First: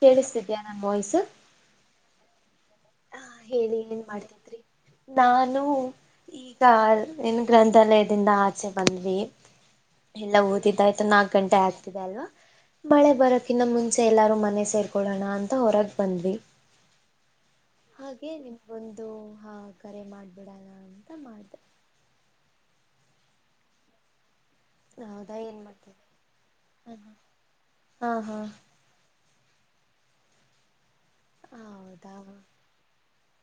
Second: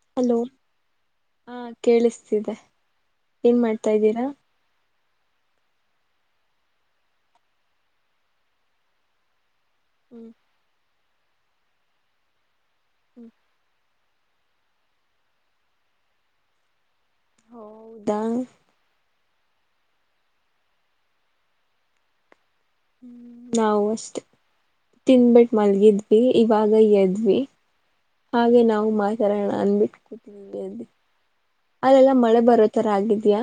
ಕೇಳಿಸ್ತಿದ್ಯಾ ನನ್ ವಾಯ್ಸು ಸಿದೆ ಹ ಏನ್ ಹೇಳಿ ಮಾಡ್ತಾ ಇದ್ದೀರಾ ಮಾಡ್ತಿದ್ರಿ ನಾನು ಈಗ ಏನು ಗ್ರಂಥಾಲಯದಿಂದ ಆಚೆ ಬಂದ್ವಿ ಹ್ಮ್ ಎಲ್ಲಾ ಓದಿದ್ದಯ್ತು ನಾು ಗಂಟೆ ಆಗ್ತಿದೆ ಅಲ್ವಾ ಮಳೆ ಹ್ಮ್ ಬರಕನ್ನ ಮುಂಚೆ ಸೆ ಎಲ್ಲಾರು ಮನೆ ಸೇರ್ಕೊಳ್ಳೋಣ ಅಂತ ಹೊರಗ್ ಬಂದ್ವಿ ಹೌದಾ ಹಾಗೆ ಹ್ಮ್ ನಿಮ್ಗೊಂದು ಹಾ ಕರೆ ಮಾಡ್ಬಿಡಲ್ಲ ಅಂತ ಮಾಡ್ದ ಹ್ಮ ನವಸ್ತ್ ಹೌದಾ ತಿನ್ಟ್ಟು ಏನ್ ಮಾಡ್ತಿದ್ದೆ ಮಲ್ಗಿದ್ವಿ ಇವಾಗ ಎದ್ವಿ ಹಾ ಹಾ ಹಾಗೆ ನಾವು ಮಾತಡೋಣ ನನ್ ಬಿಟ್ಟು ಕುೂತನ ಅ ಅಲ್ಲೆಲ್ಲ ಹೌದಾ ಮಳೆ ಬರೋ ತರ ಆಗಿದ್ಯಾ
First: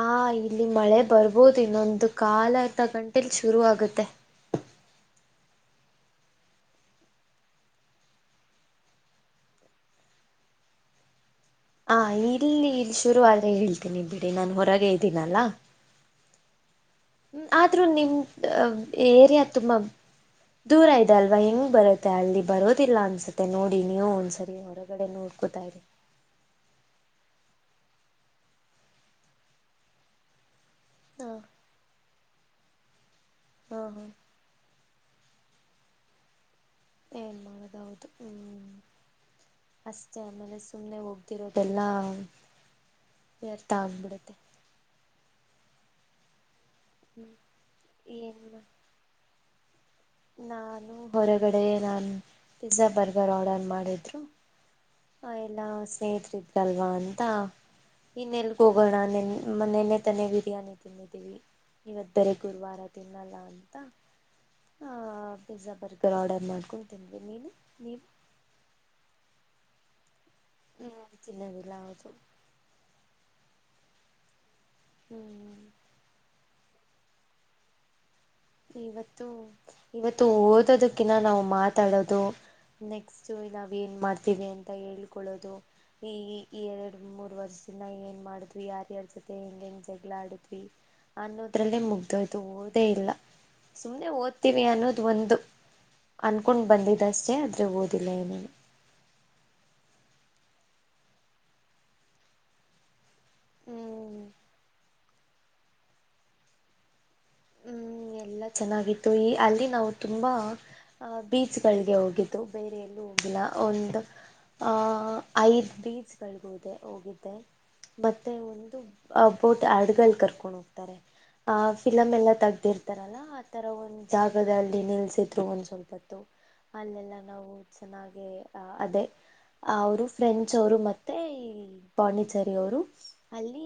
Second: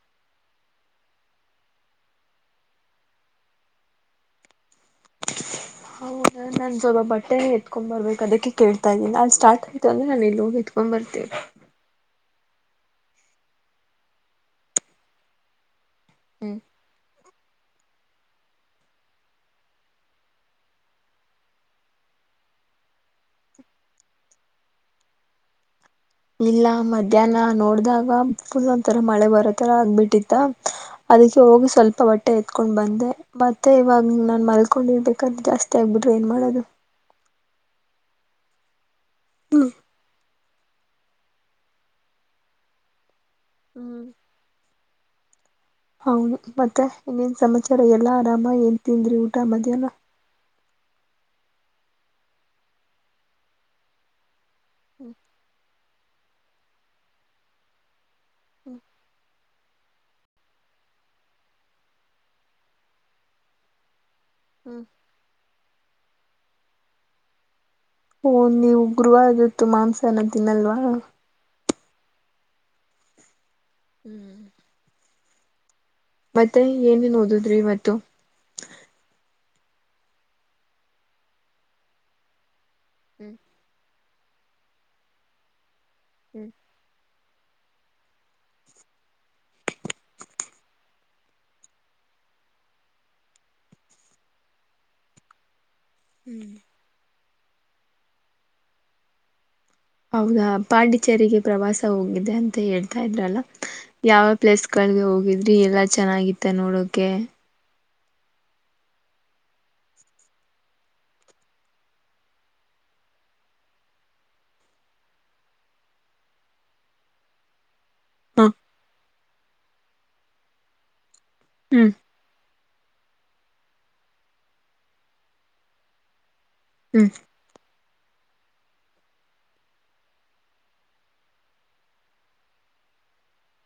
ಆ ಇಲ್ಲಿ ಮಳೆ ಬರ್ಬೋದು ಇನ್ನೊಂದು ಕಾಲ ಅರ್ಧ ಗಂಟಲ್ ಶುರು ಆಗುತ್ತೆ ಹೌದಾ ನಾನನ್ ಸ್ವಲ್ ಬಟ್ಟೆ ಹಿಡ್ಕಂಡ್ ಬರ್ಬೇಕು ಅದಕ್ಕೆ ಕೇಳ್ತಾ ಇದೀನಿ ಅಲಿ ಸಾರ್ಟ್ ಇತು ಅಂದ್ರೆ ನಾನ ಎಲ್ಲಿೋಗಿ ಹಿಡ್ಕೊಂಡ ಬರ್ತೀನಿ ಹ ಇಲ್ಲಿ ಇಲ್ಲಿ ಶುರು ಆಡ್ರೆ ಹೇಳ್ತೀನಿ ಬಿಡಿ ನಾನನ್ ಉರಗೆ ಇದ್ದೀನಲ್ಲ. ಹ್ಮ. ಹ್ಮ್ ಆದ್ರೂ ನಿಮ್ ಏರಿಯಾ ತುಂಬಾ ದೂರ ಇದೆ ಅಲ್ವಾ ಹೆಂಗ್ ಬರುತ್ತೆ ಅಲ್ಲಿ ಬರೋದಿಲ್ಲ ಅನ್ಸುತ್ತೆ ನೋಡಿ ನೀವು ಒಂದ್ಸರಿ ಇಲ್ಲ ಮಧ್ಯಾಹ್ನ ನೋಡ್ದಾಗ ಫುಲ್ ಒಥರ ಮಳೆ ಬರೋತರ ಆಗ್ಬಿಟ್ಟಿತ್ತ. ಹಾ ಅದಕ್ಕೆ ಹೋಗಿ ಸ್ವಲ್ಪ ಬಟ್ಟೆ ಎತಿ ಎತಕೊಂಡ ಬಂದೆ. ಮತ್ತೆ ಹಾ ಹಾ ಇವಾಗ ನಾನ್ ಮಲ್ ಹಕೊಂಡಿರ್ಬೇಕಾದ್ರ ಜಾಸ್ತಿ ಆಗ್ಬಿಟ್ರೆ ಏನ್ ಮಾಡೋದು [inaudible] ಹ್ಮ್ [inaudible] ಸುಮ್ನೆ ಹೋಗತಿರೋದೆಲ್ಲಾ ವ್ಯರ್ಥ ಆಗ್ಬಿಡುತ್ತೆ. ಹೌದು. ಮತ್ತೆ ಹ್ಮ್ ಇನ್ನೇನ್ ಸಮಾಚಾರ ಎಲ್ಲಾ ಆರಾಮ ಏನ್ ತಿಂದ್ರಿ ಊಟ ಮತ [unintelligible] ನಾನು ಹೊರಗಡೆ ನಾನು ಪಿಜ್ಜಾ ಬರ್ಗರ್ ಆರ್ಡರ್ ಮಾಡಿದ್ರು. [unintelligible] ಬೇಕಿತ್ತಲ್ವಾ ಅಂತ ಇನ್ ಎಲ್ಲಿಗ ಹೋಗೋಣ ನಿನ್ನ ಮೊನ್ನೆನೇ ತನೆ ಬಿರಿಯಾನಿ ತಿನ್ನಿದ್ದೀವಿ ಇವತ್ ಎಲ್ಲಿ ಗುರುವಾರ ತಿನ್ನಲ್ಲ ಅಂತ ಹ್ಮ್ ಪಿಜ್ಜಾ ಬರ್ಗರ್ ಆರ್ಡರ್ ಮಾಡ್ಕೊಂಡ ತಿಂದ್ವಿ ನೀನು ನೀವು ಹಓ ನೀವು ಗುರುವಾರ [unintelligible] ಮಾಂಸ [unintelligible] ಹ್ಮ್ ತಿನ್ನೋದಿಲ್ಲ ಹೌದು ಹ್ಮ್ ಹ್ಮ್ ಮತ್ತೆ ಏನನ್ ಓದುದ್ರಿ ಇವತ್ತು ಇವತ್ತು ಇವತ್ತು ಓದೋದಕ್ಕಿನ್ನ ನಾವು ಮಾತಾಡೋದು ನೆಕ್ಸ್ಟ್ ಇ ನಾವೇ ಏನ ಮಾಡ ಡ್ತೀನಿ ಅಂತ ಹೇಳ್ಕೊದು ಇ ಇ ಇ ಎರಡು ಮೂರ್ ವರ್ಷ ದಿನ ಏನ್ ಮಾಡಿದ್ವಿ ಯಾರ್ಯಾರ್ ಜೊತೆ ಹೆಂಗ ಹೆಂಗ್ ಜಗಳ ಆಡಿದ್ವಿ ಅನ್ನೋದ್ರಲ್ಲೇ ಮುಗ್ದೋಯ್ತು ಓದೇ ಇಲ್ಲ ಸುಮ್ಮ್ನೆ ಓದ್ತೀವಿ ಅನ್ನೋದು ಒಂದು ಅನ್ಕೊಂಡ್ ಬಂದಿದ್ದಷ್ಟೇ ಅತ್ರ ಬದಿಲ್ಲ ಏನುವೇ ಹೌದಾ ಪಾಂಡಿಚೇರಿಗೆ ಪ್ರವಾಸ ಹೋಗಿದೆ ಅಂತ ಹೇಳಿದೆ [unintelligible] ಹ್ಮ್ ಯಾವ್ಯಾವ್ ಪ್ಲೇಸ್ ಗಳಲ್ಲಿ ಹೋಗಿ ೀ ಎಲ್ಲಾ ಚೆನ್ನಾಗಿತ್ತ ನೋಡೋಕೆ ಹ ಎಲ್ಲ ಚೆನ್ನಾಗಿತ್ತು ಈ ಅಲ್ಲಿ ನಾವು ತುಂಬ ಬೀಚ್ಗಳಿಗೆ ಹೋಗಿದ್ದು ಬೇರೆ ಎಲ್ಲೂ ಹೋಗಿಲ್ಲ ಒಂದು ಐದು ಬೀಚ್ಗಳಗೋದೆ ಹೋಗಿದ್ದೆ ಮತ್ತೆ ಹ ಒಂದು ಅ ಬೋಟ್ ಹರ್ಡ್ಗಳು ಕರ್ಕೊಂಡು ಹೋಗ್ತಾರೆ ಹ ಹ್ಮ್ ಎಲ್ಲಾ ತೆಗ್ದಿರ್ತಾರಲ್ಲಾ ಆ ತರ ಒಂದ್ ಜಾಗದಲ್ಲಿ ನಿಲ್ಸಿದ್ರು ಒಂದ್ ಸ್ವಲ್ಪತ್ತು ಹ್ಮ್ ಅಲ್ಲೆಲ್ಲ ನಾವು ಚೆನ್ನಾಗೆ ಅ ಅದೇ ಅವರು ಫ್ರೆಂಚ್ ಅವರು ಮತ್ತೆ ಈ ಪಾಂಡಿಚೇರಿ ಅವರು ಅಲ್ಲಿ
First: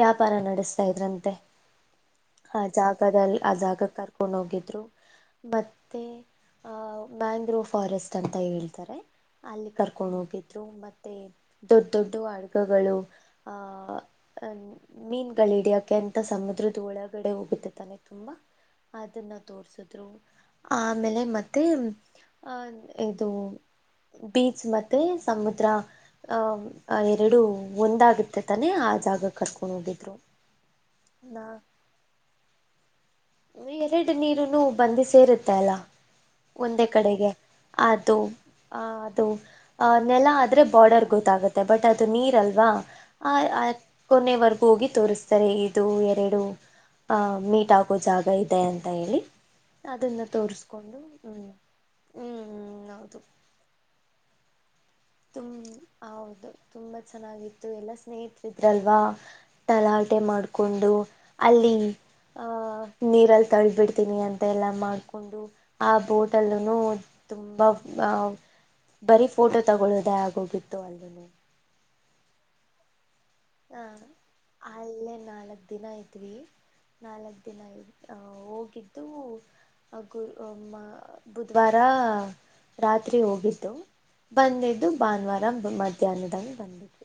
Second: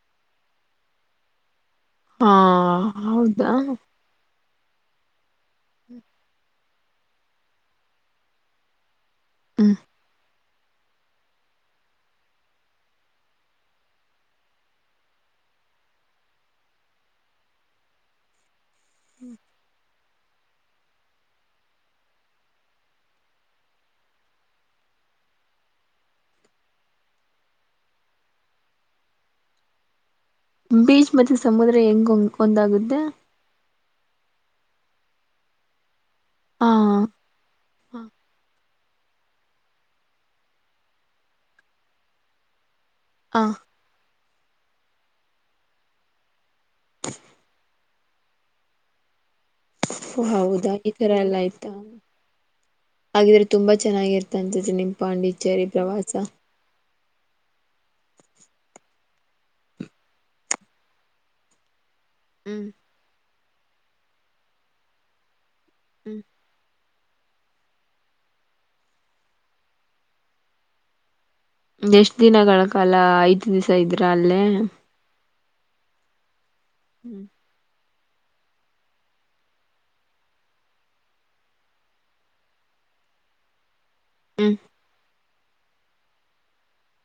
ವ್ಯಾಪಾರ ನಡೆಸ್ತಾ ಇದ್ರಂತೆ ಹಾ ಹೌದಾ ಕೊಂಡ ಹೋಗಿದ್ರು ಮತ್ತೆ ಆಹ್ ಮ್ಯಾಂಗ್ರೋವ್ ಫಾರೆಸ್ಟ್ ಅಂತ ಹೇಳ್ತಾರೆ ಅಲ್ಲಿ ಹ್ಮ್ ಕರ್ಕೊಂಡ್ ಹೋಗಿದ್ರು ಮತ್ತೆ ದೊಡ್ ದೊಡ್ಡ ಅಡ್ಗಗಳು ಆಹ್ ಅ ಮೀನ್ಗಳು ಹಿಡಿಯಕಂತ ಸಮುದ್ರದ ಒಳ ಗಡೆ ಹೋಗುತ್ತೆ ತಾನೆ ತುಂಬಾ ಅದನ್ನ ತೋರ್ಸಿದ್ರು ಆಮೇಲೆ ಮತ್ತೆ ಅಹ ಇದು ಬೀಚ್ ಮತ್ತೆ ಸಮುದ್ರ ಅಹ ಎರಡು ಒಂದಾಗುತ್ತೆ ತಾನೆ ಆ ಜಾಗ ಕರ್ಕೊಂಡ್ ಹೋಗಿದ್ರು ಬೀಚ್ ಮತ್ತೆ ನಾ ಸಮುದ್ರ ಹೆಂಗಂಗ್ ಒಂದಾಗುತ್ತೆ ಎರಡು ನೀರುನು ಬಂದು ಸೇರುತ್ತೆ ಅಲ್ಲ ಹಾ ಒಂದೇ ಕಡೆಗೆ ಅದು ಆ ಅದು ನೆಲ ಆದರೆ ಬಾರ್ಡರ್ ಗೊತ್ತಾಗುತ್ತೆ ಬಟ್ ಅದು ನೀರಲ್ವಾ ಹ ಆಯ್ ಆಯ್ ಕೊನೆಯವರೆಗೂ ಹೋಗಿ ತೋರಿಸ್ತಾರೆ ಇದು ಎರಡು ಹ ಮೀಟ ು ಜಾಗ ಇದೆ ಅಂತ ಹೇಳಿ ಅದನ್ನ ಹೌದಾ ಈ ತೋರಿಸ್ಕೊಂಡು ತರ ಎಲ್ಲ ಹ್ಮ್ ಆಯ್ತಾ ಹ್ಮ್ ಹೌದು ಹಾಗಿದ್ರೆ ತುಂಬಾ ಚೆನ್ನಾಗಿರ್ತಂತ ಜನಮ ತುಮ್ ಪಾಂಡಿಚೇರಿ ಪ್ರವಾಸ ಹೌದು ತುಂಬಾ ಚೆನ್ನಾಗಿತ್ತು ಎಲ್ಲ ಸ್ನೇಹಿತರ ಇದ್ರಲ್ವ ತಲಾಟೆ ಮಾಡಿಕೊಂಡು ಅಲ್ಲಿ ಹ ಹ್ಮ್ ನೀರಲ್ ತಳ್ಿಬಿಡ್ತೀನಿ ಅಂತ ಎಲ್ಲ ಮಾಡ್ಕೊಂಡು ಆ ಹ್ಮ್ ಬೋಟಲ್ನು ತುಂಬಾ ಬರೀ ಫೋಟೋ ತಗೊಳ್ಳೋುದೇ ಆಗೋಗಿತ್ತು ಅಲ್ಲನ ಎಷ್ಟ್ ದಿನಗಳ ಕಾಲ ಆಯ್ತು ಹತ್ತು ದಿವಸ ಇದ್ರ ಅಲ್ಲೇ ಹ ದಿನ ಐತ್ವಿ ಹ್ಮ್ ನಾಲ್ಕ್ ದಿನ ಇದು ಹೋಗಿದ್ದು ಗ ಬುಧವಾರ ರಾತ್ರಿ ಹೋಗಿದ್ದು ಹ್ಮ್ ಬಂದಿದ್ದು ಭಾನುವಾರ [inaudible] ಬಂದು ಮಧ್ಯಾಹ್ನ ಬಂದಿದ್ಧ್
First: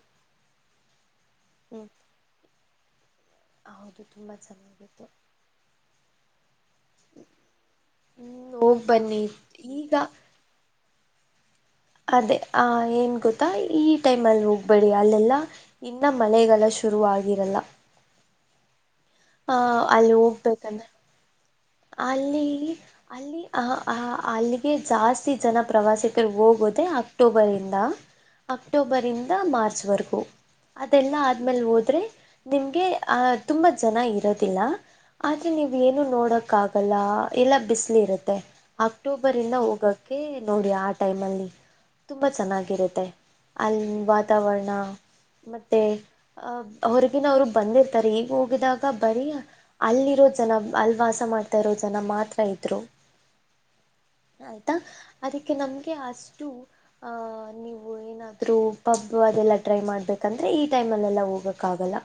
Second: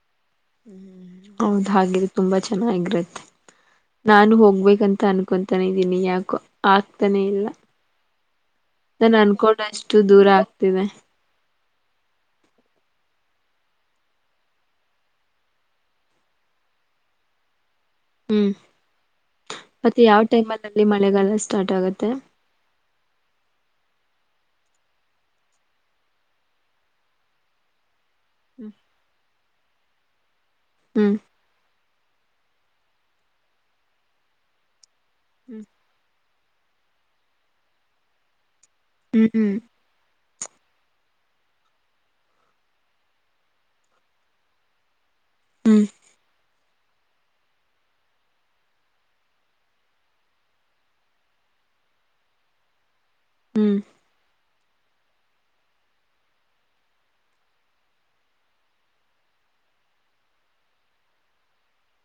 ಹ್ಮ್ಮ್ ಹೌದ ಹಾಗೆ ತುಂಬಾ ಚೆನ್ನಾಗಿರುತ್ತೆ ಹೌದು ನಾನು ತುಂಬಾ ಹೋಗ್ಬೇಕಂತ ಚೆನ್ನಾಗಿತ್ತು ಅನ್ಕೊತಾನ ಇದೀನಿ ಯಾಕೋ ಆಗ್ತಾನೆ ಇಲ್ಲ ಹ್ಮ್ ಹೋಗ್ ನಾನು ಬನ್ನಿ ಈಗ ಅನ್ಕೊಂಡಷ್ಟು ದೂರ ಆಗ್ತಿದೆ ಅದೇ ಆ ಏನ್ ಗೊತ್ತಾ ಈ ಟೈಮ ಅಲ್ಲಿ ಹೋಗ್ಬೇಡಿ ಅಲ್ಲೆಲ್ಲ ಇನ್ನ ಮಳೆಗಾಲ ಶುರು ಆಗಿರಲ್ಲ ಹ್ಮ್ ಆ ಮತ್ತೆ ಅಲ್ಲಿ ಯಾವ್ ಟೈಮ್ ಅಲ್ಲಿ ಹೋಗ್ಬೇಕಂದ್ರೆ ಮಳೆಗಾಲ ಸ್ಟಾರ್ಟ್ ಆಗತ್ತೆ ಅಲ್ಲಿ ಅಲ್ಲಿ ಅ ಆ ಅಲ್ಲಿಗೆ ಜಾಸ್ತಿ ಜನ ಪ್ರವಾಸಿಗರಿಗೆ ಹೋಗೋದೆ ಅಕ್ಟೋಬರಿಂದ ಹ್ಮ್ ಅಕ್ಟೋಬರ್ ಇಂದ ಮಾರ್ಚ್ ರ್ಚ್ ವರೆಗೂ ಹ್ಮ್ ಅದೆಲ್ಲಾ ಆದ್ಮೇಲ್ ಹೋದ್ರೆ ನಿಮ್ಗೆ ಆಹ ತುಂಬಾ ಜನ ಇರೋದಿಲ್ಲ ಆದ್ರೆ ನೀವ್ ಏನು ನೋಡಕ್ ಕ್ಕಾಗಲ್ಲ ಎಲ್ಲ ಬಿಸ್ಲಿ ಇರುತ್ತೆ ಹ್ಮ್ ಅಕ್ಟೋಬರ್ ಇಂದ ಹೋಗಕ್ಕೆೆ ನೋಡಿ ಆ ಟೈಮಲ್ಲಿ ತುಂಬ ಚೆನ್ನಾಗಿರುತ್ತೆ ಅಲ್ಲಿ ವಾತಾವರಣ ಮತ್ತೆ ಹ್ಮ್ ಅ ಹೊರಗಿನ ಅವ್ರು ಬಂದಿರ್ತಾರೆ ಈಗ ಹೋಗಿದಾಗ ಬರೀ ಅಲ್ಲಿರೋ ಜನ ಅಲ್ಲಿ ವಾಸ ಮಾಡ್ ತಿರೋ ಜನ ಮಾತ್ರ ಇದ್ರು ಹ್ಮ್ ಅದಕ್ಕೆ ನಮ್ಗೆ ಅಷ್ಟು ಅಹ ನೀವು ಏನಾದ್ರೂ ಪಬ್ ಅದೆಲ್ಲ ಟ್ರೈ ಮಾಡ್ಬೇಕಂದ್ರೆ ಈ ಟೈಮ್ ಅಲ್ಲೆಲ್ಲ ಹೋಗ್ಕ್ ಆಗಲ್ಲ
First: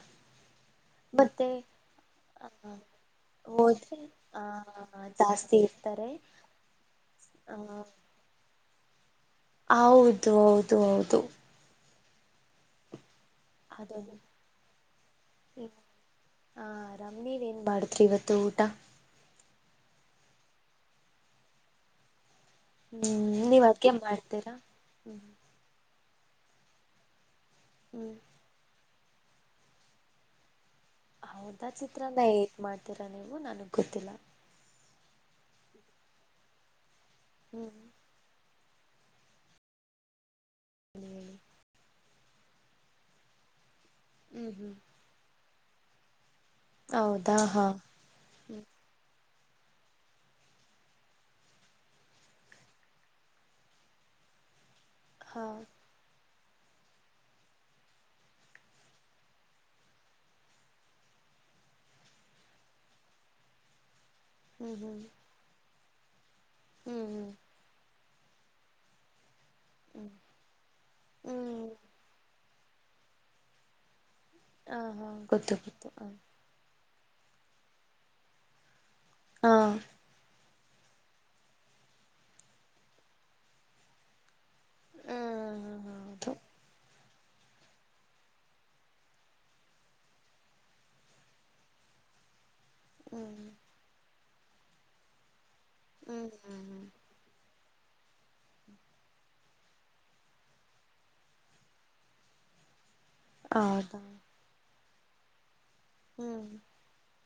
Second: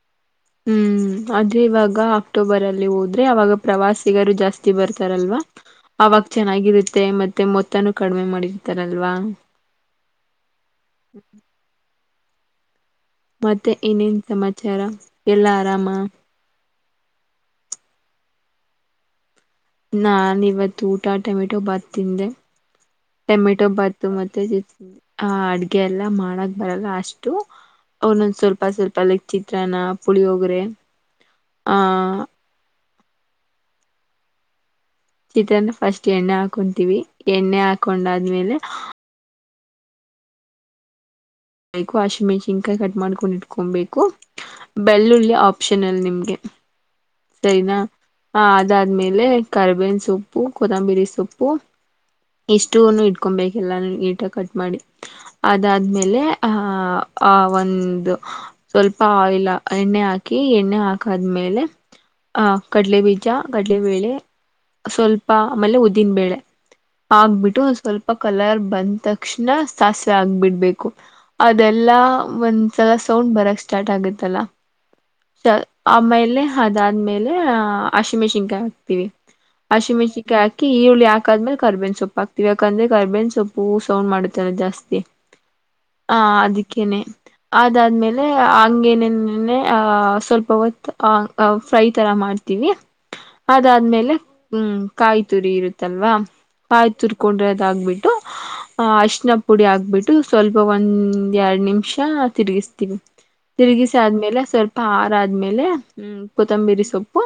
ಹ್ಮ್ ಅದೆ ಇವಾಗ ಅಕ್ಟೋಬರ್ ಅಲ್ಲಿ ಹೋದ್ರೆ ಅವಾಗ ಹೋದರೆ ಪ್ರವಾಸಿಗ ಜಾಸ್ತಿ ಬರ್ತಾರಲ್ವಾ ಜಾಸ್ತಿ ಇರ್ತಾರೆ ಅವಾಗ ಚೆನ್ನಾಗಿರುತ್ತೆ ಮತ್ತೆ ಮೊತ್ತನು ಆ ಕಡಿಮೆ ಮಾಡಿರ್ತಾರಲ್ ಅಲ್ವಾ ಹೌದು ಹೌದು ದು ಮತ್ತೆ ಇನ್ನನ್ ಅದೊಂದು ಸಮಾಚಾರ ಎಲ್ಲ ಆರಾಮ ಹಾ ಆರಾಮ್ ನೀವ್ ಏನ್ ಮಾಡಿದ್ರಿ ಇವತ್ತು ಊಟ ನಾನ್ ಇವತ್ತು ಊಟ ಟೊಮೆಟೊ ಬಾತ್ ತಿಂದೆ ಹ್ಮ್ ನೀವ್ ಟೊಮೆಟೊ ಅಡ್ಗೆ ಭಾತು ಮತ್ತೆ ಮಾಡ್ತೀರಾ ಹ್ಮ್ ಹ ಅಡ್ಗೆ ಎಲ್ಲ ಮಾಡಕ್ ಬರಲ್ಲ ಅಷ್ಟ ಹ್ಮ್ ಅವನೊಂದ ಸ್ವಲ್ಪ ಸ್ವಲ್ಪ ಪಲಕ್ ಚಿತ್ರನ ಪುಳಿ ಹೋಗ್ರೆ ಹೌದಾ ಚಿತ್ರನ ಮಾಡ್ತ ತ್ತೀರ ನೀವು ನನಗೆ ಗೊತ್ತಿಲ್ಲ ಚಿತ್ರಾನ್ ಫಸ್ಟ್ ಎಣ್ಣೆ ಹಾಕೊಂತೀವಿ ಎಣ್ಣೆ ಹ್ಮ್ ಹಾಕೊಂಡಾದ್ಮೇಲೆ ಹ್ಮ ಬೈಕು ಆಶಿಮೆಣಿಕಾಯಿ ಕಟ್ ಮಾಡ್ಕೊಂಡು ಇಟ್ಕೊಂಬಬೇಕು ಹ್ಮ್ ಹ್ಮ್ ಬೆಳ್ಳುಳ್ಳಿ ಆಪ್ ಆಪ್ಷನಲ್ಲಿ ನಿಮ್ಗೆ ಹೌದಾ ಹಾ ಸರಿನಾ ಹ ಹ್ಮ್ ಅದಾದ್ಮೇಲೆ ಕರಿಬೇನ್ ಸೊಪ್ಪು ಕೊತ್ತಂಬಿರಿ ಸೊಪ್ಪು ಇಷ್ಟು ಇಟ್ಕೊಬೇಕಲ್ಲ ಈಟಾಗಿ ಕಟ್ ಮಾಡಿ ಹಾ ಅದಾದ್ಮೇಲೆ ಹಹ ಆ ಒಂದು ಸ್ವಲ್ಪ ಆಯಿಲ್ ಎಣ್ಣೆ ಹಾಕಿ ಎಣ್ಣೆ ಹಾಕಾದ್ಮೇಲೆ ಅಹ ಕಡಲೆ ಬೀಜ ಕಡಲೆಬೇಳೆ ಹ್ಮ್ ಹ್ಮ್ ಸ್ವಲ್ಪ ಆಮೇಲೆ ಉದ್ದೀನ್ಬೇಳೆ ಹ್ಮ್ ಆಕ್ಬಿಟ್ಟು ಸ್ವಲ್ಪ ಕಲರ್ ಬಂದ ತಕ್ಷಣ ಹ್ಮ್ ಹ್ಮ್ ಸಾಸಿವೆ ಆಗ್ಬಿಡ್ಬೇಕು ಹ್ಮ್ ಅದೆಲ್ಲಾ ಒಂದ ಸಲಾ ಸೌಂಡ್ ಬರಕ್ ಸಾರ್ಟ್ ಆಗುತ್ತೆ ಹಾ ಹಾ ಗೊತ್ತು ಗೊತ್ತು ಹ ಆಮೇಲೆ ಅದಾದ್ಮೇಲೆ ಅಶಿಮೆ ಶಿನ್ಕಾಯಿತ ಹಾ ಅಶಿಮಿರ್ಚಿಕ ಕಿ ಈರುಳ್ಳಿ ಹಾಕಾದ್ಮೇಲೆ ಕರ್ಬೇನ್ ಸೊಪ್ಪ ಹಾಕ್ತಿವಿ ಯಾಕಂದ್ರೆ ಕರ್ಬೇನ್ ಸೊಪ್ಪು ಸೌಂಡ್ ಮಾಡುತ್ ಜಾಸ್ತಿ ಹ್ಮ್ ಹ ಹ್ಮ್ ಹೌದು ಅದಕ್ಕೇನೆ ಅದಾದ್ಮೇಲೆ ಹಂಗೇನೆನೆ ಆಹ ಸ್ವಲ್ಪ ಹೊತ್ ಅ ಅ ಫ್ರೈ ತರ ಮಾಡ್ ತಿ ಹ್ಮ್ ಅದಾದ್ಮೇಲೆ ಹ್ಮ್ ಕಾಯ್ ತುರಿ ಇರುತ್ ತಲ್ವಾ ಹ್ಮ್ ಹ್ಮ್ ಹ್ಮ್ ಪಾಯ್ ತುರ್ಕೊಂಡ್ರೆ ಅದ್ ಆಗ್ಬಿಟ್ಟು ಆಹ ಅರ್ಶಿಣ ಪುಡಿ ಹಾಕ್ಬಿಟ್ಟು ಸ್ವಲ್ಪ ಒಂದ್ ಎಡ್ ನಿಮಿಷ ತಿರ್ಗಿಸ್ತೀವಿ ತಿರುಗಿಸಿ ಹೌದಾ ಆದ್ಮೇಲೆ ಸ್ವಲ್ಪ್ ಪಾರ ಆದ್ಮೇಲೆ ಹ್ಮ್ ಕೊತ್ತಂಬೀರಿ ಸೊಪ್ ವಾ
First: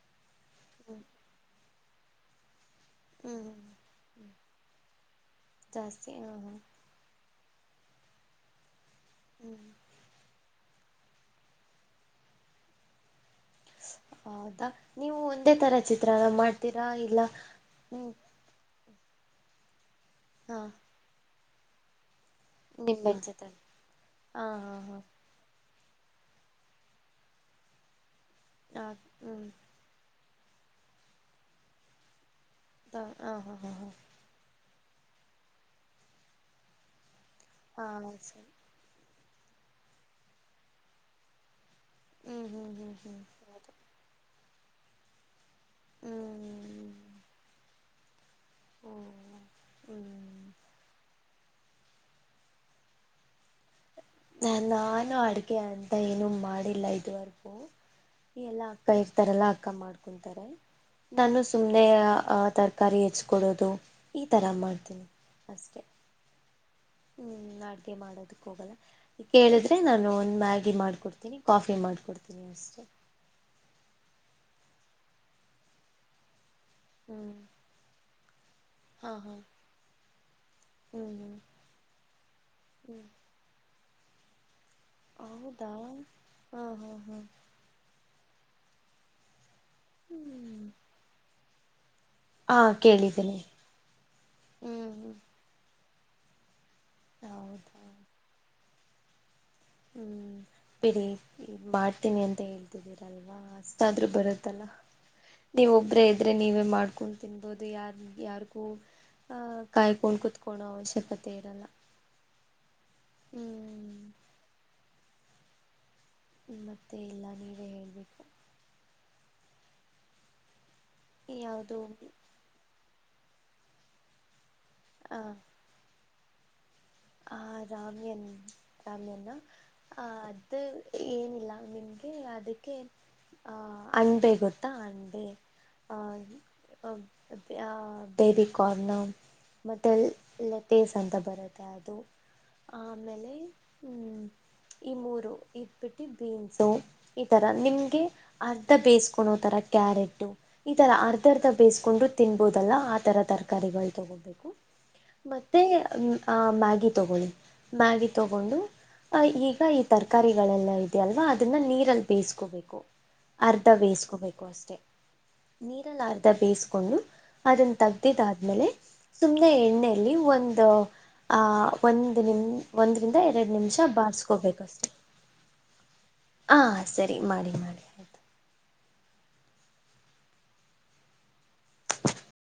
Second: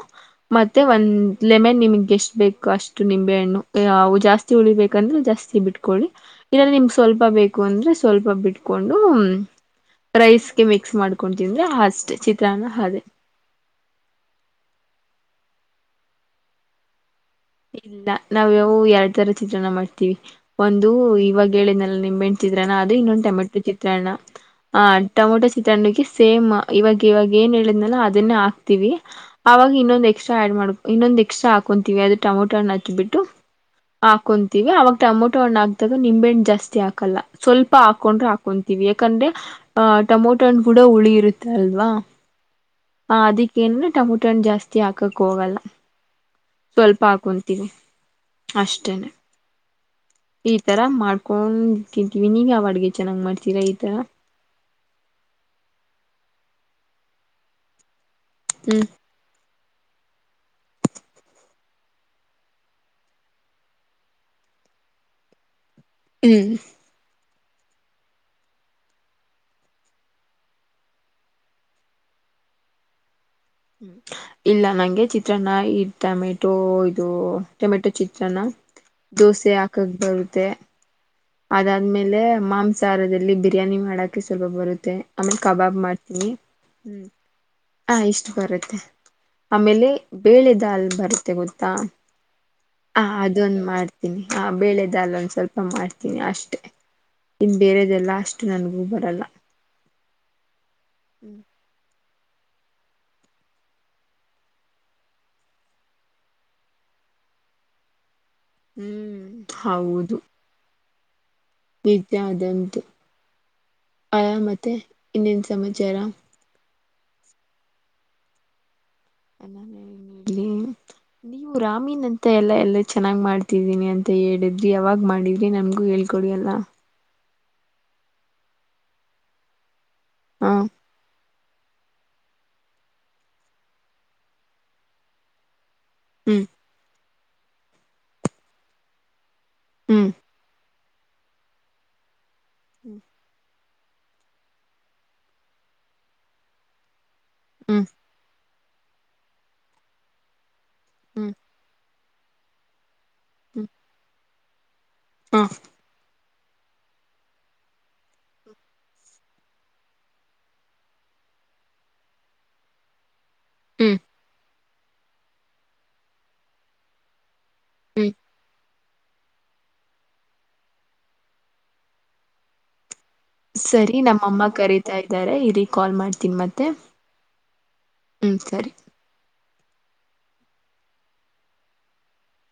ಮತ್ತೆ ಹ್ಮ್ ಒಂದ್ ಲೆಮನ್ ನಿಮ ಎಷ್ಟ ಬೇಕೊ ಅಷ್ ನಿಂಬೆ ಹ್ಮ್ ಹಣ್ಣು ಅವು ಜಾಸ್ತಿ ಉಳಿಬೇಕಂದ್ರೆ ಜಾಸ್ತಿ ಬಿಟ್ಕೊಳ್ಳಿ ಜಾಸ್ತಿ ಹಾ ಹಾ ಇಲ್ಲಂದ್ರೆ ನಿಮ್ಗ್ ಸ್ವಲ್ಪ ಬೇಕ್ ಗು ಅಂದ್ರೆ ಸ್ವಲ್ಪ ಬಿಟ್ಕ ಕೊಂಡು ಹ್ಮ್ ಪ್ರೈಸ್ ಕೆಮಿ ಮಿಕ್ಸ್ ಮಾಡ್ಕೊಂಡ್ ತಿಂದ್ರೆ ಅಷ್ಟೆ ಚಿತ್ರಾನ್ನ ಅದೇ ಹೌದಾ ನೀವು ಒಂದೇ ತರ ಚಿತ್ರನ ಮಾಡ್ತೀರಾ ಇಲ್ಲ ಇಲ್ಲ ಹ್ಮ್ ನಾವ್ಯವು ಎರಡ್ ಈ ತರ ಚಿತ್ರಣ ಮಾಡ್ ತಿ ಹಾ ಒಂದು ಇವಾಗ್ ಕೇಳಿದ್ನಾಲ್ಲ ನಿಮ್ ಹೆಣ್ ಚಿತ್ರಣ ಅದು ನಿಂಬೆಹಣ್ಣ ಇನ್ನೊಂದು ಚಿತ್ರಾನ್ನ ಟೊಮೆಟೋ ಚಿತ್ರಣ ಹಾ ಅ ಟೊಮೆಟೊ ಚಿ ತಂಡಗೆ ಸೇಮ್ ಇವಾಗ್ ಇವಾಗ್ ಏನ್ ಹೇಳಿದ್ನಲ್ಲ ಅದ್ ಅನ್ನ ಹಾ ಹಾ ಹಾ ಹಾಕ್ತಿವಿ ಹ್ಮ್ ಅವಾಗ್ ಇನ್ನೊಂದ ಎಗ್ ಎಕ್ಸ್ಟ್ರಾ ಆಡ್ ಮಾಡಕ್ ಇನ್ನೊಂದು ಎಕ್ಸಟ್ರಾ ಹಾಕೊಂತೀವಿ ಅದ್ ಟೊಮೊ ನಿಂಬೆ ಹಣ್ಣ್ ಹಾ ಹಚ್ಬಿಟ್ಟು ಹಾ ಹಾ ಹಾಕೊಂತೀವಿ ಅವಾಗ್ ಟಮೊಟೊ ಹಣ್ಣ ಹಕ್ದಾಗ ನಿಂಬೆಣ್ಣ ಜಾಸ್ತಿ ಹಾಕಲ್ಲ ಸ್ವಲ್ಪ ಹಾ ಹಾ ಹಾಕೊಂಡ್ರೆ ಸರಿ ಹಾಕೊಂತೀವಿ ಯಾಕಂದ್ರೆ ಆ ಟಮೋಟೊ ಹಣ್ಣ್ ಕೂಡ ಉಳಿ ಇರುತ್ತೆ ಅಲ್ ಲ್ವಾ ಹ್ಮ್ ಹ್ಮ್ ಹ್ಮ್ ಹ ಹ್ಮ್ ಅದಕ್ಕೆ ಹೌದು ಏನ್ ಟಮೊಟೋ ಹಣ್ಣ್ ಜಾಸ್ತಿ ಸ್ತಿ ಹಾಕಕ್ ಹೋಗಲ್ಲ ಹ್ಮ್ ಸ್ವಲ್ಪ ತೆಗಿ ಅಷ್ಟೇನೆ ಹ್ಮ್ ಹ್ಮ್ ಈ ತರ ಮಾಡ್ ಕೊಂಡ್ ತಿಂತೀವಿ ನೀವ್ ಯಾವ್ ಅಡಿಗೆ ಚೆನ್ನಾಗ್ ಮಾಡ್ತೀರಾ ಈತರ ನಾನು ಅಡಿಗೆ ಅಂತ ಏನು ಮಾಡಿಲ್ಲ ಇದುವರೆಗೂ ಎಲ್ಲಾ ಹ್ಮ್ ಅಕ್ಕ ಇರ್ತಾರಲ್ಲ ಅ ಮಾಡ್ಕೊತಾರೆ ನಾನು ಸುಮ್ನೆ ತರಕಾರಿ ಹೆಚ್ ಕೊೊಡೋದು ಈ ತರ ಮಾಡ್ತೀನಿ ಅಷ್ಟೇ ಹ್ಮ್ ಹ್ಮ್ ಅಡಗೆ ಮಾಡೋದಕ್ ಹೋಗಲ್ಲ ಈ ಕೇಳಿದ್ರೆ ನಾನು ಒಂದ ಮ್ಯಾಗಿ ಮಾಡ್ಕೊಡ್ತೀನಿ ಕಾಫಿ ಮಾಡ್ಕೊಡ್ತೀನಿ ಅಷ್ಟೆ ಇಲ್ಲ ನಂಗೆ ಚಿತ್ರನ್ನ ಇಡ್ತ ಮ ಅದು ಇದು ಹ್ಮ್ ಟೊಮೆಟೊ ಚಿತ್ರನ ಹಾ ಹಾ ದೋಸೆ ಹಾಕಕ್ ಬರುತ್ತೆ ಹ್ಮ್ ಹ್ಮ್ ಅದಾದ್ಮೇಲೆ ಹ್ಮ್ ಮಾಂಸಾಹಾರದಲ್ಲಿ ಬಿರಿಯಾನಿ ನೀ್ ಮಾಡಾಕಕ್ಕೆ ಸ್ವಲ್ಪ ಬರುತ್ತೆ ಮತ್ತೆ ಆಮೇಲೆ ಹೌದಾ ಕಬಾಬ್ ಮಾಡ್ತೀನಿ ಹಾ ಹಾ ಹ್ಮ್ ಹಾ ಹಾ ಇಷ್ಟು ಬರುತ್ತೆ ಆಮೇಲೆ ಬೇಳೆ ಹ್ಮ್ ದಾಲ್ ಬರುತ್ತೆ ಗೊತ್ತ ಹಾ ಹಾ ಅದೊಂದು ಮಾಡ್ತೀನಿ ಹ ಬೇಳೆ ಹ್ಮ್ ದಾಲ್ ಹ್ಮ್ ಒಂದ ಸ್ವಲ್ಪ ಮಾಡ್ತೀನಿ ನಿ ಅಷ್ಟೇ ಇನ್ ಹೌದಾ ಬೇರೆದೆಲ್ಲ ಅಷ್ಟು ನನ್ಗ ಹ ಬರಲ್ಲ ಹ್ಮ್ ಪಿರಿ ಮಾಡ ಹರ್ತೀನಿ ಅಂತ ಹೇಳ್ತಿದ್ದೀರಲ್ವಾ ಅಷ್ಟಾದರೂ ಬರುತ್ತಲ್ಲ ನೀವು ಒಬ್ಬರೇ ಇದ್ದರೆ ನೀವೇ ಮಾಡ್ಕೊಂಡು ತಿನ್ಬೋದು ಯಾರು ಯಾರಿಗೂ ಹ್ಮ್ ಅಹ ಕಾಯ್ಕೋೊಂಡ ಕುತ್ಕೋನೊ ಅವಶ್ಯಕತೆ ಇರಲ್ಲ ಬಿತ್ಯಾದಂತು ಹ್ಮ್ ಆಯ ಮತ್ತೆ ಇನ್ನೇನ್ ಸಮಾಚಾರ ಮತ್ತೆ ಎಲ್ಲ ನೀವೇ ಹೇಳ್ಬೇಕು ಅಲ್ಲಾ ನೀನ್ ನೀವು ಯಾವುದು ರಾಮೀನ್ ಅಂತ ಎಲ್ಲ ಎಲ್ಲ ಚೆನ್ನಾಗ್ ಮಾಡ್ತಿದ್ದೀನಿ ಅಂತ ಹೇಳಿದು ಯಾವಾಗ್ ಮಾಡಿದ್ರಿ ನಮಗು ಹ ಕುಡಿಯಲ್ಲ ಹಾ ರಾಮ್ಯನ್ ರಾಮ್ಯನ್ ಹ ಹ ಅದು ಏನಿಲ್ಲ ನಿಮ್ಗೆ ಅದಕ್ಕೆ ಆಹ ಅಣಂಬೆ ಗೊತ್ತಾ ಅಣ್ಬೆ ಹ್ಮ್ ಅ ಬೇಬಿ ಕಾರ್ನ ಮತ್ತೆ ಅಲ್ ಹ್ಮ್ ಲೆ ಟೇಸ್ ಅಂತ ಬರುತ್ತೆ ಆದ್ ತೊ ಹ್ಮ್ ಆಮೇಲೆ ಹ್ಮ್ ಈ ಮೂರು ಇಪ್ಪಟ್ಟಿ ಬೀನ್ಸು ಈ ತರ ಹ್ಮ್ ನಿಮ್ಗೆ ಆದ್ ಮತ್ತೆ ಬೇಯಿಸ್ಕೊಂಡೋತರ ಕ್ಯಾರೆಟು ಈ ತರ ಅರ್ಧ ಅರ್ಧ ಬೇಯ್ಕೊಂಡು ತಿನ್ಬೋದಲ್ಲಾ ಅ ತರ ಹ್ಮ್ ತರಕಾರಿಗಳು ತಗೊಬೇಕು ಹ್ಮ್ ಮತ್ತೆ ಹ ಹ ಮ್ಯಾಗ್ ಗಿ ತಗೊಳ್ಳಿ ಮ್ಯಾಗಿ ತಗೊಂಡು ಈಗ ಈ ತರಕಾರಿಗಳೆಲ್ಲ ಇದೆಯಾಲ್ವಾ ಅದನ್ನ ನೀರಲ್ಲಿ ಬೇಯಿಸ್ಕೋಬೇಕು ಅರ್ಧ ಹ್ಮ್ ಬೇಯಿಸ್ಕೋಬೇಕು ಅಷ್ಟೆ ನೀರಲ್ಲರ್ಧ ಬೇಯಿಸ್ಕೊಂಡು ಅದನ್ನ ಹ್ಮ್ ತಗ್ದಿದ್ದ ಆದ್ಮೇಲೆ ಸುಮ್ನೆ ಎಣ್ಣೆಯಲ್ಲಿ ಒಂದು ಆಹ ಒಂದ್ ನಿಮ್ ಒಂದ್ ಸರಿ ನಮ್ಮಮ್ಮ ಕರೀತಾ ಇದ್ದಾರೆ ಇರಿ ಇಲ್ಲಿ ಕಾಲ್ ಮಾಡ್ತೀನಿ ಹಾ ಮತ್ತೆ ಸರಿ ಮಾಡಿ ಮಾಡಿ ಆಯ್ತು ಹ್ಮ್ ಸರಿ [unintelligible]